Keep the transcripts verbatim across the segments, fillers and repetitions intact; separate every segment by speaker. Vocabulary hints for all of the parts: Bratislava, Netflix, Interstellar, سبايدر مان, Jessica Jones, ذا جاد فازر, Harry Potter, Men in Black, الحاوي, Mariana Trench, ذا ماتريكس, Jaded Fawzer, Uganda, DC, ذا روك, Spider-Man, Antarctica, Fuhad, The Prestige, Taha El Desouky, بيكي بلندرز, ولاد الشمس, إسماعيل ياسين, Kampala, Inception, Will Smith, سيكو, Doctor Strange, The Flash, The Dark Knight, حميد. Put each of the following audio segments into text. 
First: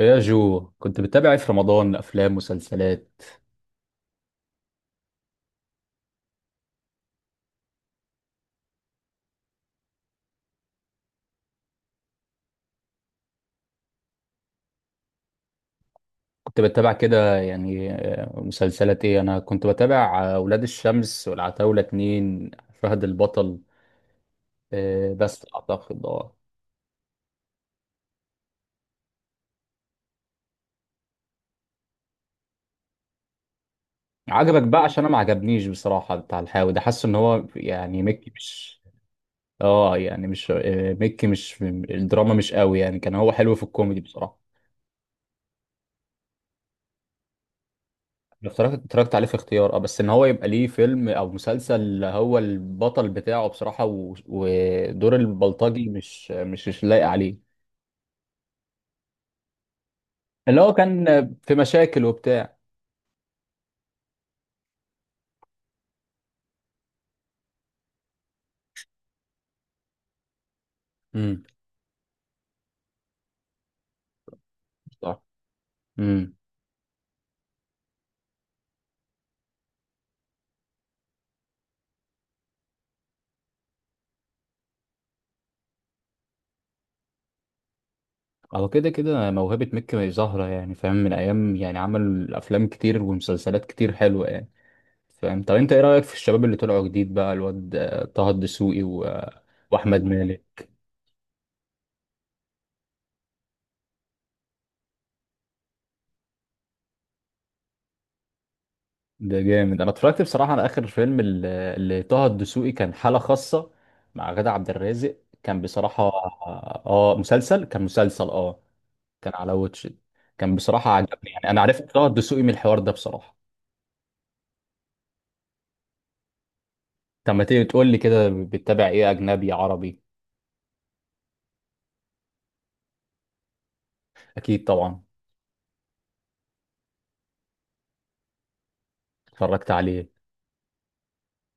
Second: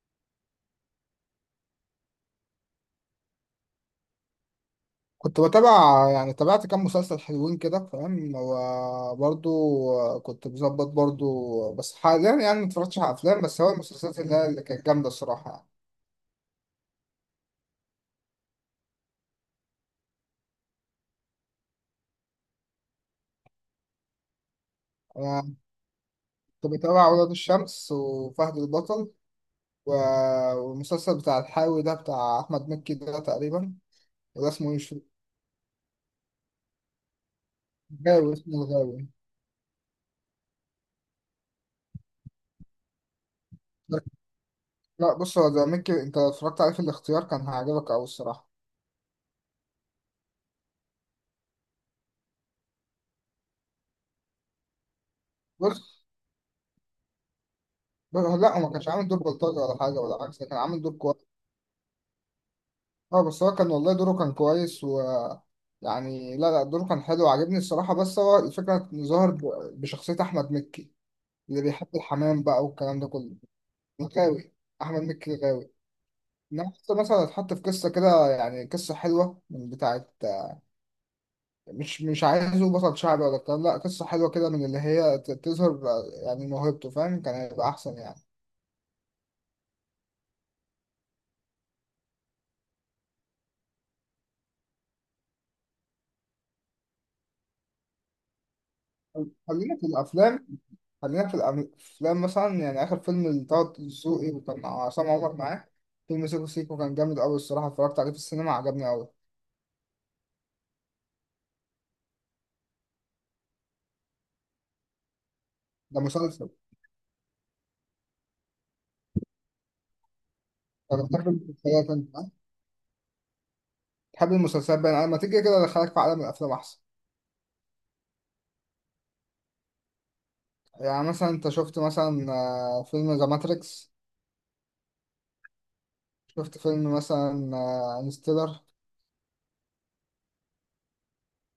Speaker 1: إيه يا جو، كنت بتتابع ايه في رمضان؟ افلام؟ مسلسلات؟
Speaker 2: كنت بتابع، يعني تابعت كام مسلسل حلوين كده فاهم، وبرضو كنت بظبط برضو، بس حاليا يعني ما اتفرجتش على افلام. بس هو المسلسلات اللي هي اللي كانت جامده الصراحه.
Speaker 1: كنت بتابع كده يعني، آه، مسلسلات ايه؟ انا كنت بتابع آه، ولاد الشمس والعتاولة، اتنين. فهد البطل. آه،
Speaker 2: يعني
Speaker 1: بس
Speaker 2: انا
Speaker 1: اعتقد اه
Speaker 2: كنت بتابع ولاد الشمس وفهد البطل و- والمسلسل بتاع الحاوي ده بتاع احمد مكي ده تقريبا. وده
Speaker 1: عجبك
Speaker 2: اسمه
Speaker 1: بقى؟
Speaker 2: مش
Speaker 1: عشان انا ما عجبنيش بصراحة بتاع الحاوي ده. حاسه ان هو يعني مكي
Speaker 2: غاوي، اسمه
Speaker 1: مش.
Speaker 2: الغاوي.
Speaker 1: اه يعني مش، آه، مكي مش الدراما، مش قوي يعني، كان هو حلو في الكوميدي بصراحة.
Speaker 2: لا، بص، هو ده مكي، انت لو اتفرجت عليه في الاختيار كان هيعجبك قوي الصراحه.
Speaker 1: اتفرجت اتفرجت عليه في اختيار، اه بس ان هو يبقى ليه فيلم او مسلسل هو البطل بتاعه بصراحة، و... ودور البلطجي
Speaker 2: بص
Speaker 1: مش مش مش لايق عليه.
Speaker 2: بص- لا، هو ما كانش عامل دور بلطجي ولا حاجه، ولا عكس، كان
Speaker 1: اللي هو
Speaker 2: عامل دور
Speaker 1: كان
Speaker 2: كويس.
Speaker 1: في مشاكل وبتاع.
Speaker 2: اه بس هو كان والله دوره كان كويس و يعني، لا لا دوره كان حلو وعجبني الصراحة. بس هو الفكرة إنه ظهر ب- بشخصية أحمد مكي
Speaker 1: امم.
Speaker 2: اللي بيحب الحمام بقى والكلام ده كله. غاوي، أحمد
Speaker 1: صح.
Speaker 2: مكي غاوي.
Speaker 1: امم.
Speaker 2: إنما حتى مثلا اتحط في قصة كده، يعني قصة حلوة من بتاعة، مش مش عايزه بطل شعبي ولا الكلام، لا قصة حلوة كده من اللي هي ت- تظهر يعني موهبته فاهم، كان هيبقى أحسن يعني.
Speaker 1: هو كده كده موهبة مكي ظاهرة يعني، فاهم، من ايام، يعني عمل افلام كتير ومسلسلات كتير حلوة يعني، فاهم. طب انت ايه رأيك في الشباب اللي طلعوا جديد بقى؟ الواد آه، طه الدسوقي و... آه،
Speaker 2: خلينا في
Speaker 1: واحمد
Speaker 2: الأفلام
Speaker 1: مالك.
Speaker 2: خلينا في الأفلام مثلا، يعني آخر فيلم لطه دسوقي وكان عصام عمر معاه، فيلم سيكو سيكو، كان جامد أوي الصراحة، اتفرجت عليه في السينما، عجبني أوي.
Speaker 1: ده جامد. انا اتفرجت بصراحه على اخر فيلم ال- اللي طه الدسوقي كان حاله خاصه، مع غادة عبد الرازق. كان
Speaker 2: ده
Speaker 1: بصراحه.
Speaker 2: مسلسل.
Speaker 1: اه مسلسل، كان مسلسل، اه. كان على واتش إت. كان بصراحه
Speaker 2: أنا بتحب
Speaker 1: عجبني يعني، انا
Speaker 2: المسلسلات
Speaker 1: عرفت طه
Speaker 2: أنت، ها؟
Speaker 1: الدسوقي من الحوار ده بصراحه.
Speaker 2: بتحب المسلسلات بقى، أنا لما تيجي كده أدخلك في عالم الأفلام أحسن.
Speaker 1: طب ما تيجي تقول لي كده، بتتابع ايه؟ اجنبي؟ عربي؟
Speaker 2: يعني مثلا أنت شفت مثلا آه، فيلم ذا ماتريكس.
Speaker 1: اكيد طبعا.
Speaker 2: شفت فيلم مثلا آه، انستيلر.
Speaker 1: اتفرجت عليه.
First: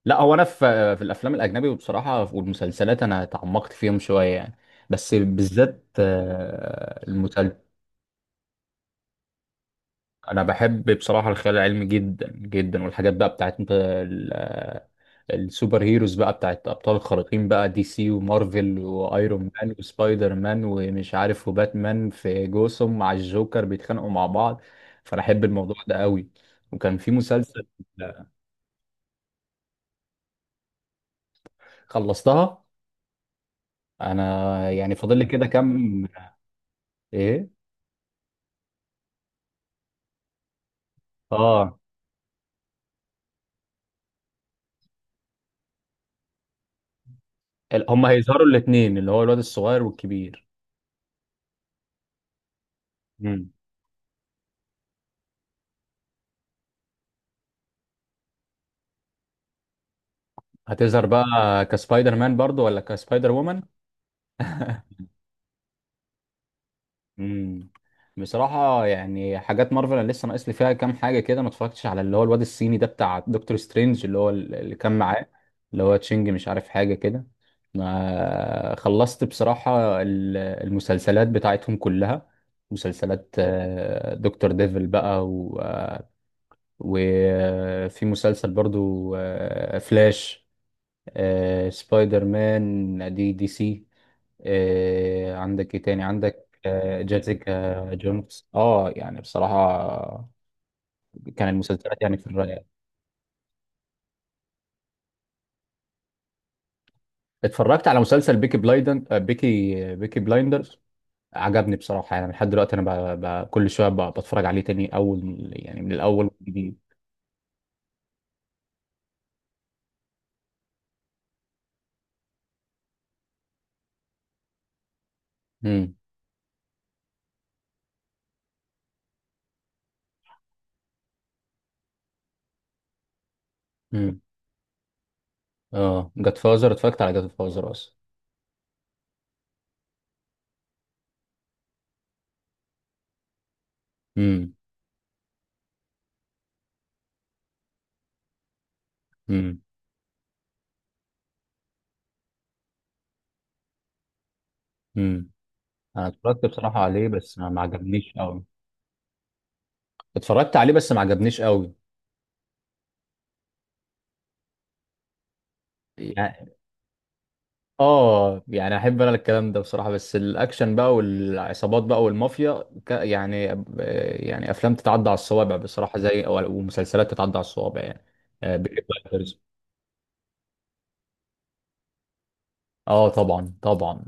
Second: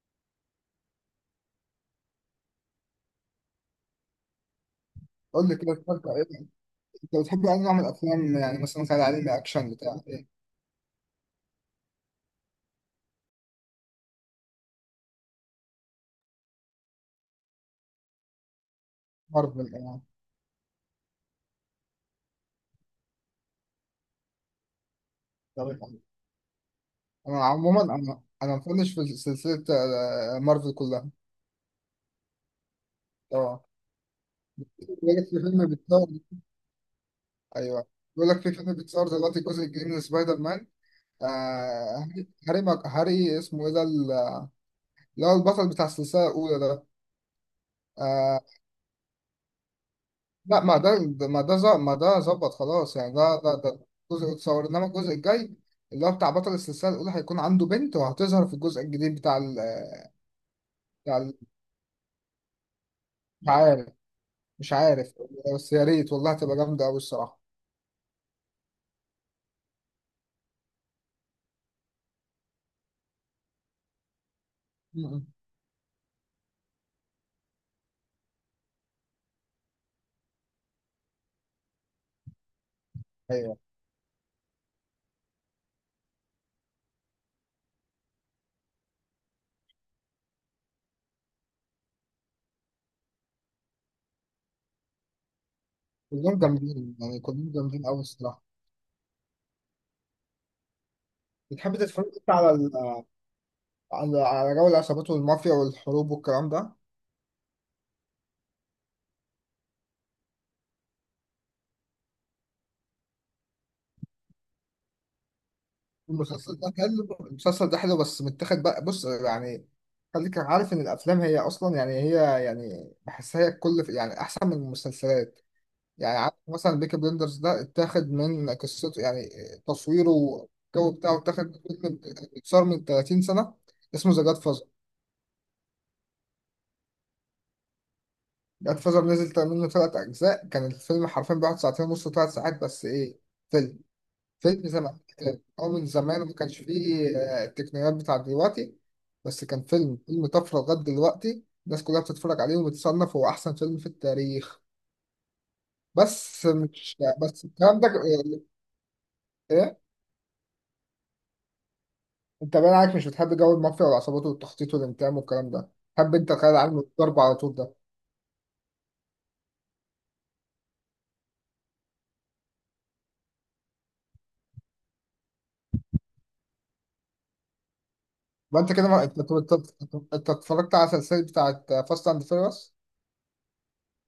Speaker 1: لا، هو انا في في الافلام الاجنبي وبصراحه والمسلسلات، انا تعمقت فيهم شويه يعني. بس
Speaker 2: قول لي كده
Speaker 1: بالذات
Speaker 2: اتفرجت على إيه.
Speaker 1: آه،
Speaker 2: أنت بتحب أي
Speaker 1: المسلسل.
Speaker 2: نوع من الأفلام؟ يعني مثلا خيال علمي، أكشن، بتاع إيه.
Speaker 1: انا بحب بصراحه الخيال العلمي جدا جدا، والحاجات بقى بتاعت انت ال- السوبر هيروز بقى، بتاعت ابطال الخارقين بقى، دي سي ومارفل وايرون
Speaker 2: مارفل
Speaker 1: مان
Speaker 2: يعني؟
Speaker 1: وسبايدر مان ومش عارف، وباتمان في جوثام مع الجوكر بيتخانقوا مع بعض. فانا احب
Speaker 2: طب
Speaker 1: الموضوع ده قوي. وكان في
Speaker 2: أنا
Speaker 1: مسلسل.
Speaker 2: عموما أنا أنا مفنش في سلسلة آه، مارفل كلها
Speaker 1: خلصتها.
Speaker 2: طبعا.
Speaker 1: انا يعني
Speaker 2: بيقول
Speaker 1: فاضل
Speaker 2: لك
Speaker 1: لي
Speaker 2: في
Speaker 1: كده
Speaker 2: فيلم
Speaker 1: كام.
Speaker 2: بيتصور.
Speaker 1: ايه؟
Speaker 2: ايوه، بيقول لك في فيلم بيتصور دلوقتي الجزء الجديد من سبايدر مان. آه
Speaker 1: اه،
Speaker 2: هاري هاري ماك- هاري اسمه ايه ده، ال- اللي هو البطل بتاع السلسله الاولى ده.
Speaker 1: ال- هما
Speaker 2: آه،
Speaker 1: هيظهروا الاثنين، اللي هو الواد الصغير والكبير.
Speaker 2: لا ما ده ما ده ظ- ما ده ظبط، خلاص يعني، ده
Speaker 1: مم.
Speaker 2: ده ده جزء اتصور، انما الجزء الجاي اللي هو بتاع بطل السلسله الاولى هيكون عنده بنت، وهتظهر في الجزء الجديد بتاع ال
Speaker 1: هتظهر
Speaker 2: بتاع
Speaker 1: بقى
Speaker 2: ال
Speaker 1: كسبايدر مان برضو ولا كسبايدر
Speaker 2: مش
Speaker 1: وومن؟
Speaker 2: عارف مش عارف بس يا ريت والله هتبقى جامده قوي الصراحه.
Speaker 1: امم. بصراحة يعني حاجات مارفل انا لسه ناقص لي فيها كام حاجة كده. ما اتفرجتش على اللي هو الواد الصيني ده بتاع دكتور سترينج، اللي هو ال- اللي كان
Speaker 2: م- م.
Speaker 1: معاه، اللي هو تشينج، مش عارف حاجة كده. ما خلصت بصراحة ال- المسلسلات بتاعتهم كلها. مسلسلات
Speaker 2: ايوه،
Speaker 1: آه، دكتور ديفل بقى، و- آه، وفي مسلسل برضو آه، فلاش، آه، سبايدر مان، دي، دي سي، آه، عندك ايه تاني؟
Speaker 2: كلهم
Speaker 1: عندك
Speaker 2: جامدين
Speaker 1: آه،
Speaker 2: يعني، كلهم جامدين
Speaker 1: جيسيكا
Speaker 2: قوي الصراحه.
Speaker 1: جونز. اه يعني بصراحة كان
Speaker 2: بتحب
Speaker 1: المسلسلات
Speaker 2: تتفرج
Speaker 1: يعني في
Speaker 2: انت على
Speaker 1: الرأي.
Speaker 2: على على جو العصابات والمافيا والحروب والكلام ده؟
Speaker 1: اتفرجت على مسلسل بيكي بلايدن آه، بيكي بيكي بلايندرز. عجبني بصراحة يعني، لحد دلوقتي انا ب... ب... كل شوية ب... بتفرج عليه تاني اول، يعني من الاول
Speaker 2: المسلسل ده
Speaker 1: والجديد.
Speaker 2: حلو المسلسل ده حلو بس متاخد بقى. بص يعني، خليك عارف ان الافلام هي اصلا، يعني هي، يعني بحسها هي كل يعني احسن من المسلسلات.
Speaker 1: امم.
Speaker 2: يعني عارف مثلا بيكي بلندرز ده اتاخد من قصته، يعني تصويره والجو بتاعه اتاخد من فيلم، اتصور من ثلاثين سنة سنه، اسمه
Speaker 1: امم.
Speaker 2: ذا جاد فازر.
Speaker 1: اه، جاد فازر. اتفرجت على جاد فازر اصلا.
Speaker 2: جاد فازر نزل منه ثلاث اجزاء، كان الفيلم حرفيا بيقعد ساعتين ونص، ثلاث ساعات، بس ايه، فيلم
Speaker 1: امم.
Speaker 2: فيلم زمان آه، أو من زمان ما كانش فيه آه، التقنيات بتاعت دلوقتي. بس
Speaker 1: امم.
Speaker 2: كان فيلم فيلم طفرة، لغاية دلوقتي الناس كلها بتتفرج عليه وبتصنف هو أحسن فيلم في التاريخ.
Speaker 1: امم. انا اتفرجت
Speaker 2: بس
Speaker 1: بصراحة
Speaker 2: مش
Speaker 1: عليه بس
Speaker 2: بس
Speaker 1: ما ما
Speaker 2: الكلام ده
Speaker 1: عجبنيش قوي.
Speaker 2: إيه؟
Speaker 1: اتفرجت عليه بس ما عجبنيش قوي.
Speaker 2: أنت باين عليك مش بتحب جو المافيا والعصابات والتخطيط والانتقام والكلام ده. تحب أنت الخيال العلمي والضرب على طول ده.
Speaker 1: اه يعني احب انا الكلام ده بصراحه، بس الاكشن بقى والعصابات بقى والمافيا ك- يعني، آه، يعني افلام تتعدى على الصوابع بصراحه، زي أو- ومسلسلات تتعدى على الصوابع، يعني آه،
Speaker 2: ما أنت
Speaker 1: بيكي
Speaker 2: كده ما... أنت
Speaker 1: بلايندرز.
Speaker 2: أنت أنت أنت اتفرجت على السلسلة بتاعت فاست أند فيرس،
Speaker 1: اه طبعا طبعا.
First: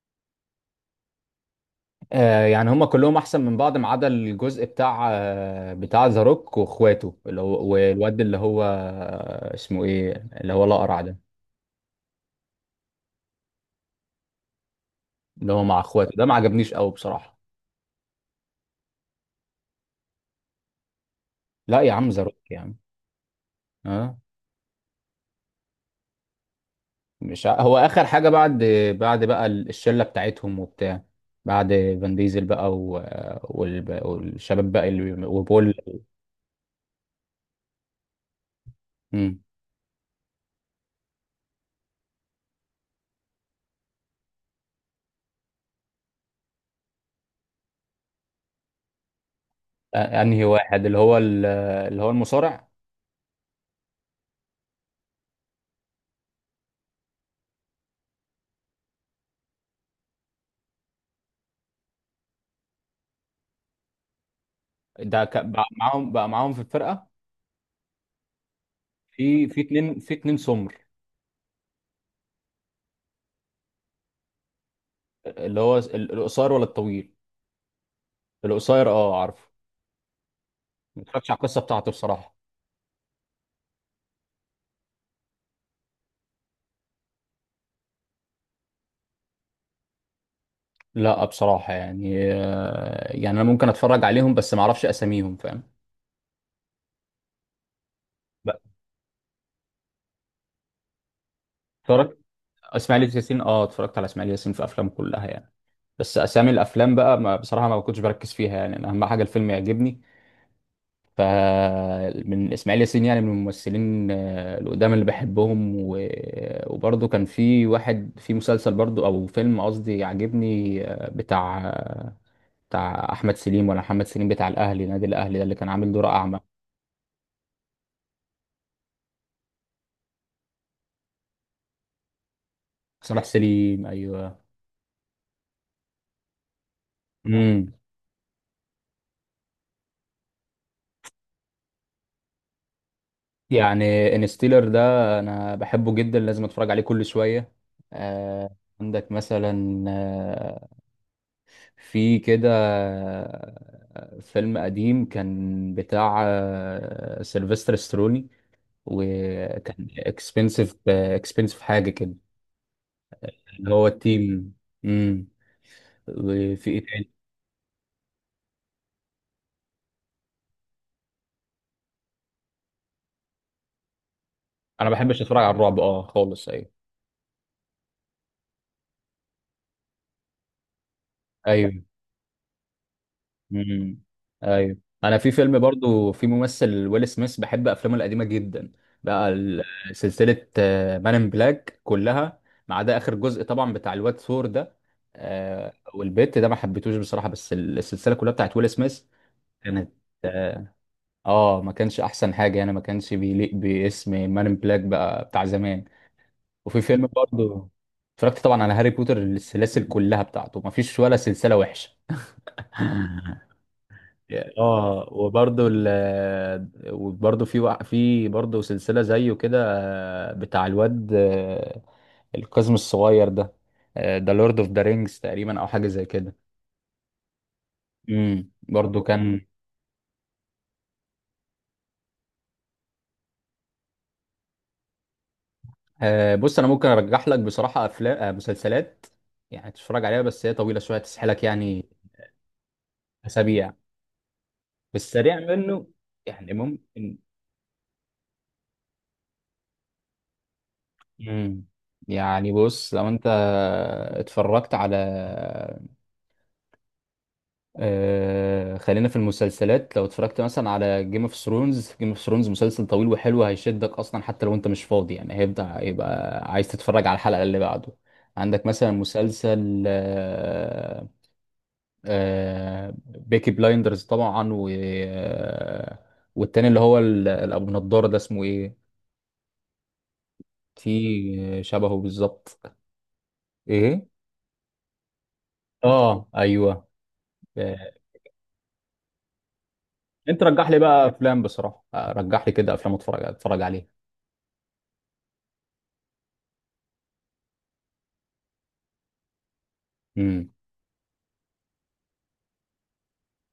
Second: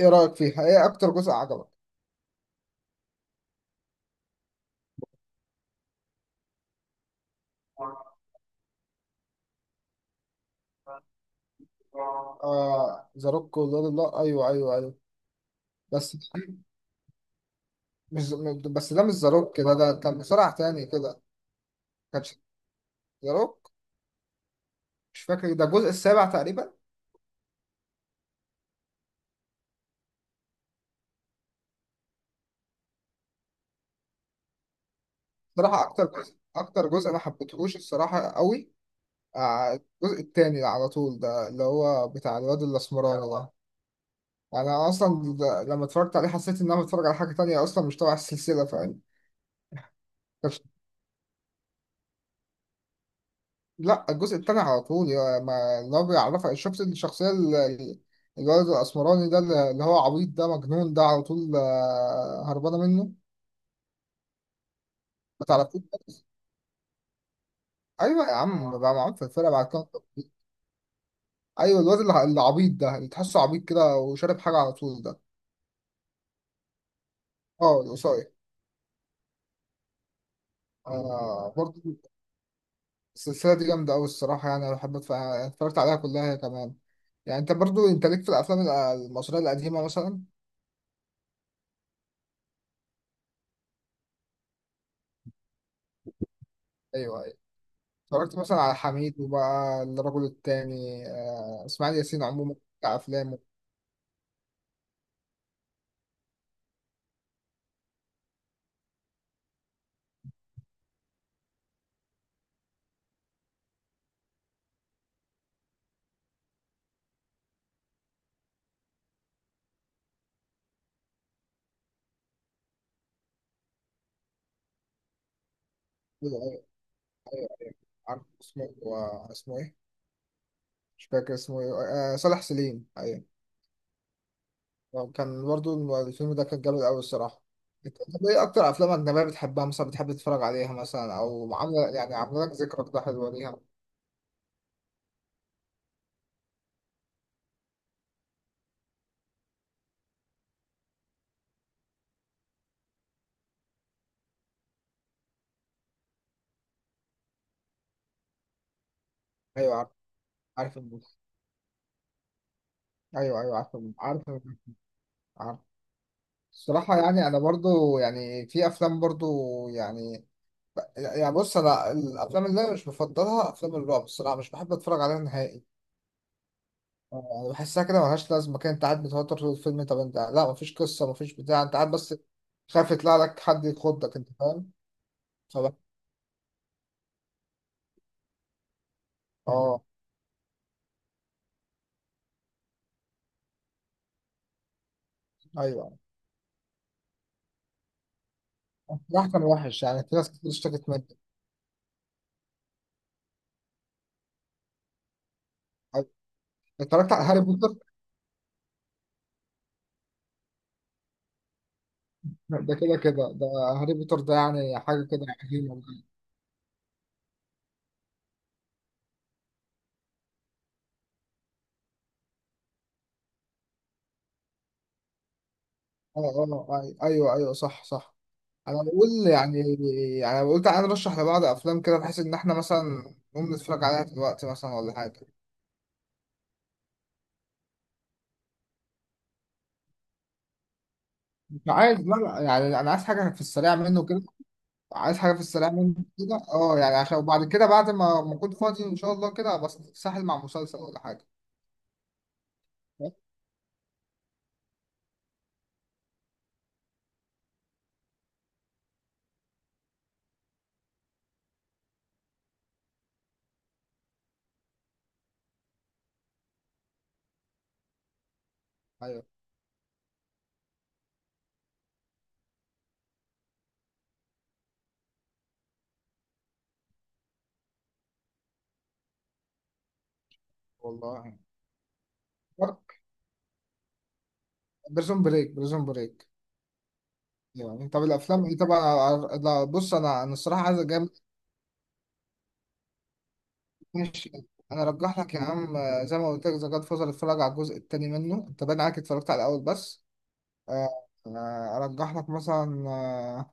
Speaker 2: إيه رأيك فيها؟ إيه أكتر جزء عجبك؟
Speaker 1: آه يعني هما كلهم احسن من بعض، ما عدا الجزء بتاع آه بتاع ذا روك واخواته، اللي هو والواد اللي هو آه، اسمه ايه، اللي هو الاقرع ده،
Speaker 2: آه ذا روك، والله أيوه أيوه أيوه.
Speaker 1: اللي هو مع اخواته
Speaker 2: بس
Speaker 1: ده، ما عجبنيش قوي بصراحه.
Speaker 2: مش بس ده مش ذا روك، ده ده ده مصارع تاني كده.
Speaker 1: لا يا عم، ذا
Speaker 2: كانش
Speaker 1: روك يا عم،
Speaker 2: ذا روك،
Speaker 1: اه.
Speaker 2: مش فاكر، ده الجزء السابع تقريبا.
Speaker 1: مش ع... هو اخر حاجه بعد، بعد بقى ال- الشله بتاعتهم وبتاع، بعد فان ديزل بقى و... وال... والشباب بقى، اللي وبول.
Speaker 2: صراحة أكتر جزء أكتر جزء ما حبيتهوش الصراحة قوي.
Speaker 1: مم.
Speaker 2: آه، الجزء التاني على طول ده، اللي هو بتاع الواد الأسمراني ده. يعني أنا أصلا ده- لما اتفرجت عليه حسيت إن أنا بتفرج على حاجة تانية أصلا، مش تبع السلسلة فاهم.
Speaker 1: أ- انهي
Speaker 2: كانش-
Speaker 1: واحد؟ اللي هو ال، اللي هو المصارع
Speaker 2: لا، الجزء التاني على طول يا- ما اللي هو بيعرفك، شفت الشخصية ال- ال- الولد الأسمراني ده، اللي اللي هو عبيط ده، مجنون ده على طول، آه، هربانة منه.
Speaker 1: ده ك...
Speaker 2: ما
Speaker 1: بقى
Speaker 2: تعرفوش
Speaker 1: معاهم
Speaker 2: ده؟
Speaker 1: بقى معاهم في الفرقه.
Speaker 2: ايوه يا عم، بقى معاهم في
Speaker 1: في
Speaker 2: الفرقه
Speaker 1: في
Speaker 2: بعد كده.
Speaker 1: اتنين في اتنين سمر.
Speaker 2: ايوه الواد اللي اللي عبيط ده، اللي تحسه عبيط كده وشارب حاجه على طول ده.
Speaker 1: اللي هو ال- القصير ولا الطويل؟
Speaker 2: اه، القصير.
Speaker 1: القصير، اه، عارفه. ما اتفرجتش على
Speaker 2: آه
Speaker 1: القصه
Speaker 2: برضه.
Speaker 1: بتاعته بصراحه.
Speaker 2: السلسله دي جامده قوي الصراحه، يعني انا بحب أتف- اتفرجت عليها كلها هي كمان. يعني انت برضه انت ليك في الافلام ال- المصريه القديمه مثلا.
Speaker 1: لا بصراحه يعني، آه، يعني انا ممكن اتفرج عليهم بس ما اعرفش اساميهم، فاهم.
Speaker 2: ايوه ايوه. اتفرجت مثلا على حميد وبقى الرجل التاني، آه اسماعيل
Speaker 1: اتفرجت.
Speaker 2: ياسين عموما بتاع
Speaker 1: اسماعيل
Speaker 2: افلامه.
Speaker 1: ياسين، اه، اتفرجت على اسماعيل ياسين في افلامه كلها يعني. بس اسامي الافلام بقى، ما بصراحه ما كنتش بركز فيها يعني، أنا اهم حاجه الفيلم يعجبني. ف، من اسماعيل ياسين يعني، من الممثلين آه، القدام اللي بحبهم. و... وبرضه كان في واحد في مسلسل برضه او فيلم قصدي، عاجبني آه، بتاع آه، بتاع احمد سليم ولا محمد سليم، بتاع الاهلي، نادي الاهلي ده، اللي كان عامل دور اعمى.
Speaker 2: عارف اسمه آه، اسمه ايه، مش فاكر اسمه ايه. آه، صالح سليم،
Speaker 1: صلاح
Speaker 2: ايوه.
Speaker 1: سليم، ايوه.
Speaker 2: آه، كان برضو الفيلم ده كان جامد أوي الصراحة.
Speaker 1: امم.
Speaker 2: أنت طب إيه أكتر أفلام أجنبية بتحبها مثلا، بتحب تتفرج عليها مثلا، أو عاملة، يعني عاملة لك ذكرى كده حلوة ليها.
Speaker 1: يعني انستيلر ده انا بحبه جدا، لازم اتفرج عليه كل شويه. آه. عندك مثلا آه، في كده آه، فيلم قديم كان بتاع آه سيلفستر ستروني،
Speaker 2: أيوه
Speaker 1: وكان
Speaker 2: عارف،
Speaker 1: اكسبنسيف
Speaker 2: عارف الموضوع.
Speaker 1: اكسبنسيف حاجه كده.
Speaker 2: أيوه أيوه
Speaker 1: اللي
Speaker 2: عارف
Speaker 1: هو
Speaker 2: الموضوع. عارف الموضوع.
Speaker 1: التيم. امم.
Speaker 2: عارف.
Speaker 1: وفي ايه
Speaker 2: الصراحة
Speaker 1: تاني؟
Speaker 2: يعني أنا برضو يعني في أفلام برضو، يعني، يعني بص، أنا الأفلام اللي أنا مش بفضلها أفلام الرعب الصراحة، مش بحب
Speaker 1: انا ما
Speaker 2: أتفرج عليها
Speaker 1: بحبش اتفرج على
Speaker 2: نهائي.
Speaker 1: الرعب، اه، خالص. ايوه.
Speaker 2: يعني بحسها كده ملهاش لازمة كده، أنت قاعد متوتر طول الفيلم، طب أنت لا، مفيش قصة، مفيش بتاع، أنت
Speaker 1: ايوه.
Speaker 2: قاعد بس خايف يطلع لك حد
Speaker 1: امم.
Speaker 2: يخضك، أنت فاهم؟
Speaker 1: ايوه. انا في فيلم برضو، في ممثل ويل سميث، بحب افلامه القديمه جدا، بقى ال-
Speaker 2: اه
Speaker 1: سلسله مان ان بلاك كلها، ما عدا اخر جزء طبعا بتاع الواد ثور ده آه،
Speaker 2: ايوه.
Speaker 1: والبت ده، ما حبيتوش بصراحه، بس السلسله كلها بتاعت ويل سميث
Speaker 2: راح كان وحش،
Speaker 1: كانت
Speaker 2: يعني في ناس كتير
Speaker 1: اه.
Speaker 2: اشتكت منه.
Speaker 1: آه، ما كانش احسن حاجه يعني، ما كانش بيليق باسم مان ان بلاك بقى بتاع زمان. وفي فيلم
Speaker 2: اتفرجت على هاري
Speaker 1: برضو.
Speaker 2: بوتر.
Speaker 1: اتفرجت طبعا على هاري بوتر، السلاسل كلها بتاعته، ما فيش ولا سلسله وحشه.
Speaker 2: ده كده كده ده. هاري بوتر ده يعني حاجه
Speaker 1: اه.
Speaker 2: كده
Speaker 1: وبرضه
Speaker 2: عجيبه
Speaker 1: ال
Speaker 2: بجد.
Speaker 1: وبرضه في وع- في برضه سلسلة زيه كده آه، بتاع الواد آه، القزم الصغير ده، ذا لورد اوف ذا رينجز تقريبا او حاجة زي
Speaker 2: اه
Speaker 1: كده.
Speaker 2: اه، أي- ايوه ايوه، صح صح.
Speaker 1: امم
Speaker 2: انا
Speaker 1: برضه
Speaker 2: بقول
Speaker 1: كان.
Speaker 2: يعني يعني انا قلت عايز ارشح لبعض افلام كده بحيث ان احنا مثلا نقوم نتفرج عليها دلوقتي مثلا ولا حاجه.
Speaker 1: آه، بص انا ممكن ارجح لك بصراحة افلام، مسلسلات يعني تتفرج عليها، بس هي طويلة شوية، تسحلك
Speaker 2: مش
Speaker 1: يعني.
Speaker 2: عايز، لا لا، يعني انا عايز حاجه في
Speaker 1: اسابيع.
Speaker 2: السريع منه كده.
Speaker 1: بس
Speaker 2: عايز حاجه في
Speaker 1: سريع
Speaker 2: السريع
Speaker 1: منه.
Speaker 2: منه كده،
Speaker 1: يعني
Speaker 2: اه يعني عشان،
Speaker 1: ممكن.
Speaker 2: وبعد كده بعد ما ما اكون فاضي ان شاء الله كده، بس ساحل مع مسلسل ولا حاجه.
Speaker 1: امم. يعني بص، لو انت اتفرجت على، آه خلينا في المسلسلات، لو اتفرجت مثلا على جيم اوف ثرونز، جيم اوف ثرونز مسلسل طويل وحلو، هيشدك اصلا حتى لو انت مش فاضي يعني، هيبدأ يبقى عايز تتفرج على الحلقة اللي بعده. عندك مثلا
Speaker 2: ايوه
Speaker 1: مسلسل آه، آه بيكي بلايندرز طبعا، و آه، والتاني اللي هو ال- الابو نضارة ده اسمه ايه،
Speaker 2: والله،
Speaker 1: في شبهه بالظبط. ايه.
Speaker 2: بريزون بريك بريزون
Speaker 1: اه
Speaker 2: بريك.
Speaker 1: ايوه. آه،
Speaker 2: يعني طب الافلام، ايه طبعا. لا بص، انا انا
Speaker 1: انت
Speaker 2: الصراحه
Speaker 1: رجح لي
Speaker 2: عايز
Speaker 1: بقى
Speaker 2: اجامل.
Speaker 1: افلام بصراحة، آه، رجح لي كده افلام، اتفرج اتفرج عليها.
Speaker 2: ماشي. انا ارجح لك يا عم، آه، زي ما قلت لك ذا جاد فازر، اتفرج على الجزء الثاني منه، انت باين عليك اتفرجت على الاول بس.
Speaker 1: امم.
Speaker 2: آه، آه، ارجح لك مثلا آه،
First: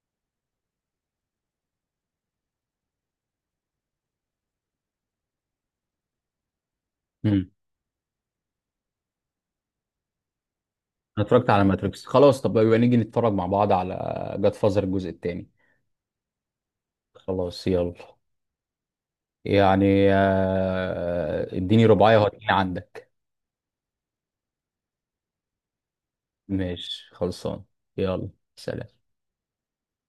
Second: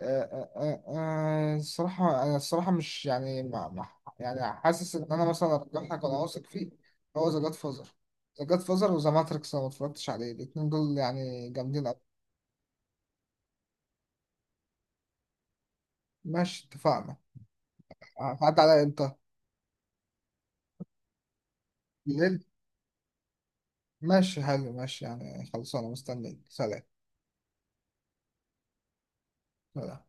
Speaker 2: آه، آه، آه، آه، الصراحه، انا الصراحه مش يعني ما ما- يعني حاسس ان انا مثلا ارجح لك وانا واثق فيه. هو ذا جاد فازر ذا جاد فازر وذا ماتريكس، انا ما اتفرجتش عليه، الاثنين دول
Speaker 1: انا اتفرجت
Speaker 2: يعني
Speaker 1: على
Speaker 2: جامدين قوي.
Speaker 1: ماتريكس خلاص، طب يبقى نيجي نتفرج مع بعض على جاد فازر الجزء الثاني.
Speaker 2: ماشي، اتفقنا.
Speaker 1: خلاص يلا.
Speaker 2: هتعدي عليا امتى؟
Speaker 1: يعني آه، اديني رباعية
Speaker 2: بالليل.
Speaker 1: وهتلاقيني عندك.
Speaker 2: ماشي حلو، ماشي، يعني خلصانة، مستنيك، سلام.
Speaker 1: ماشي خلصان. يلا. سلام.
Speaker 2: سلام.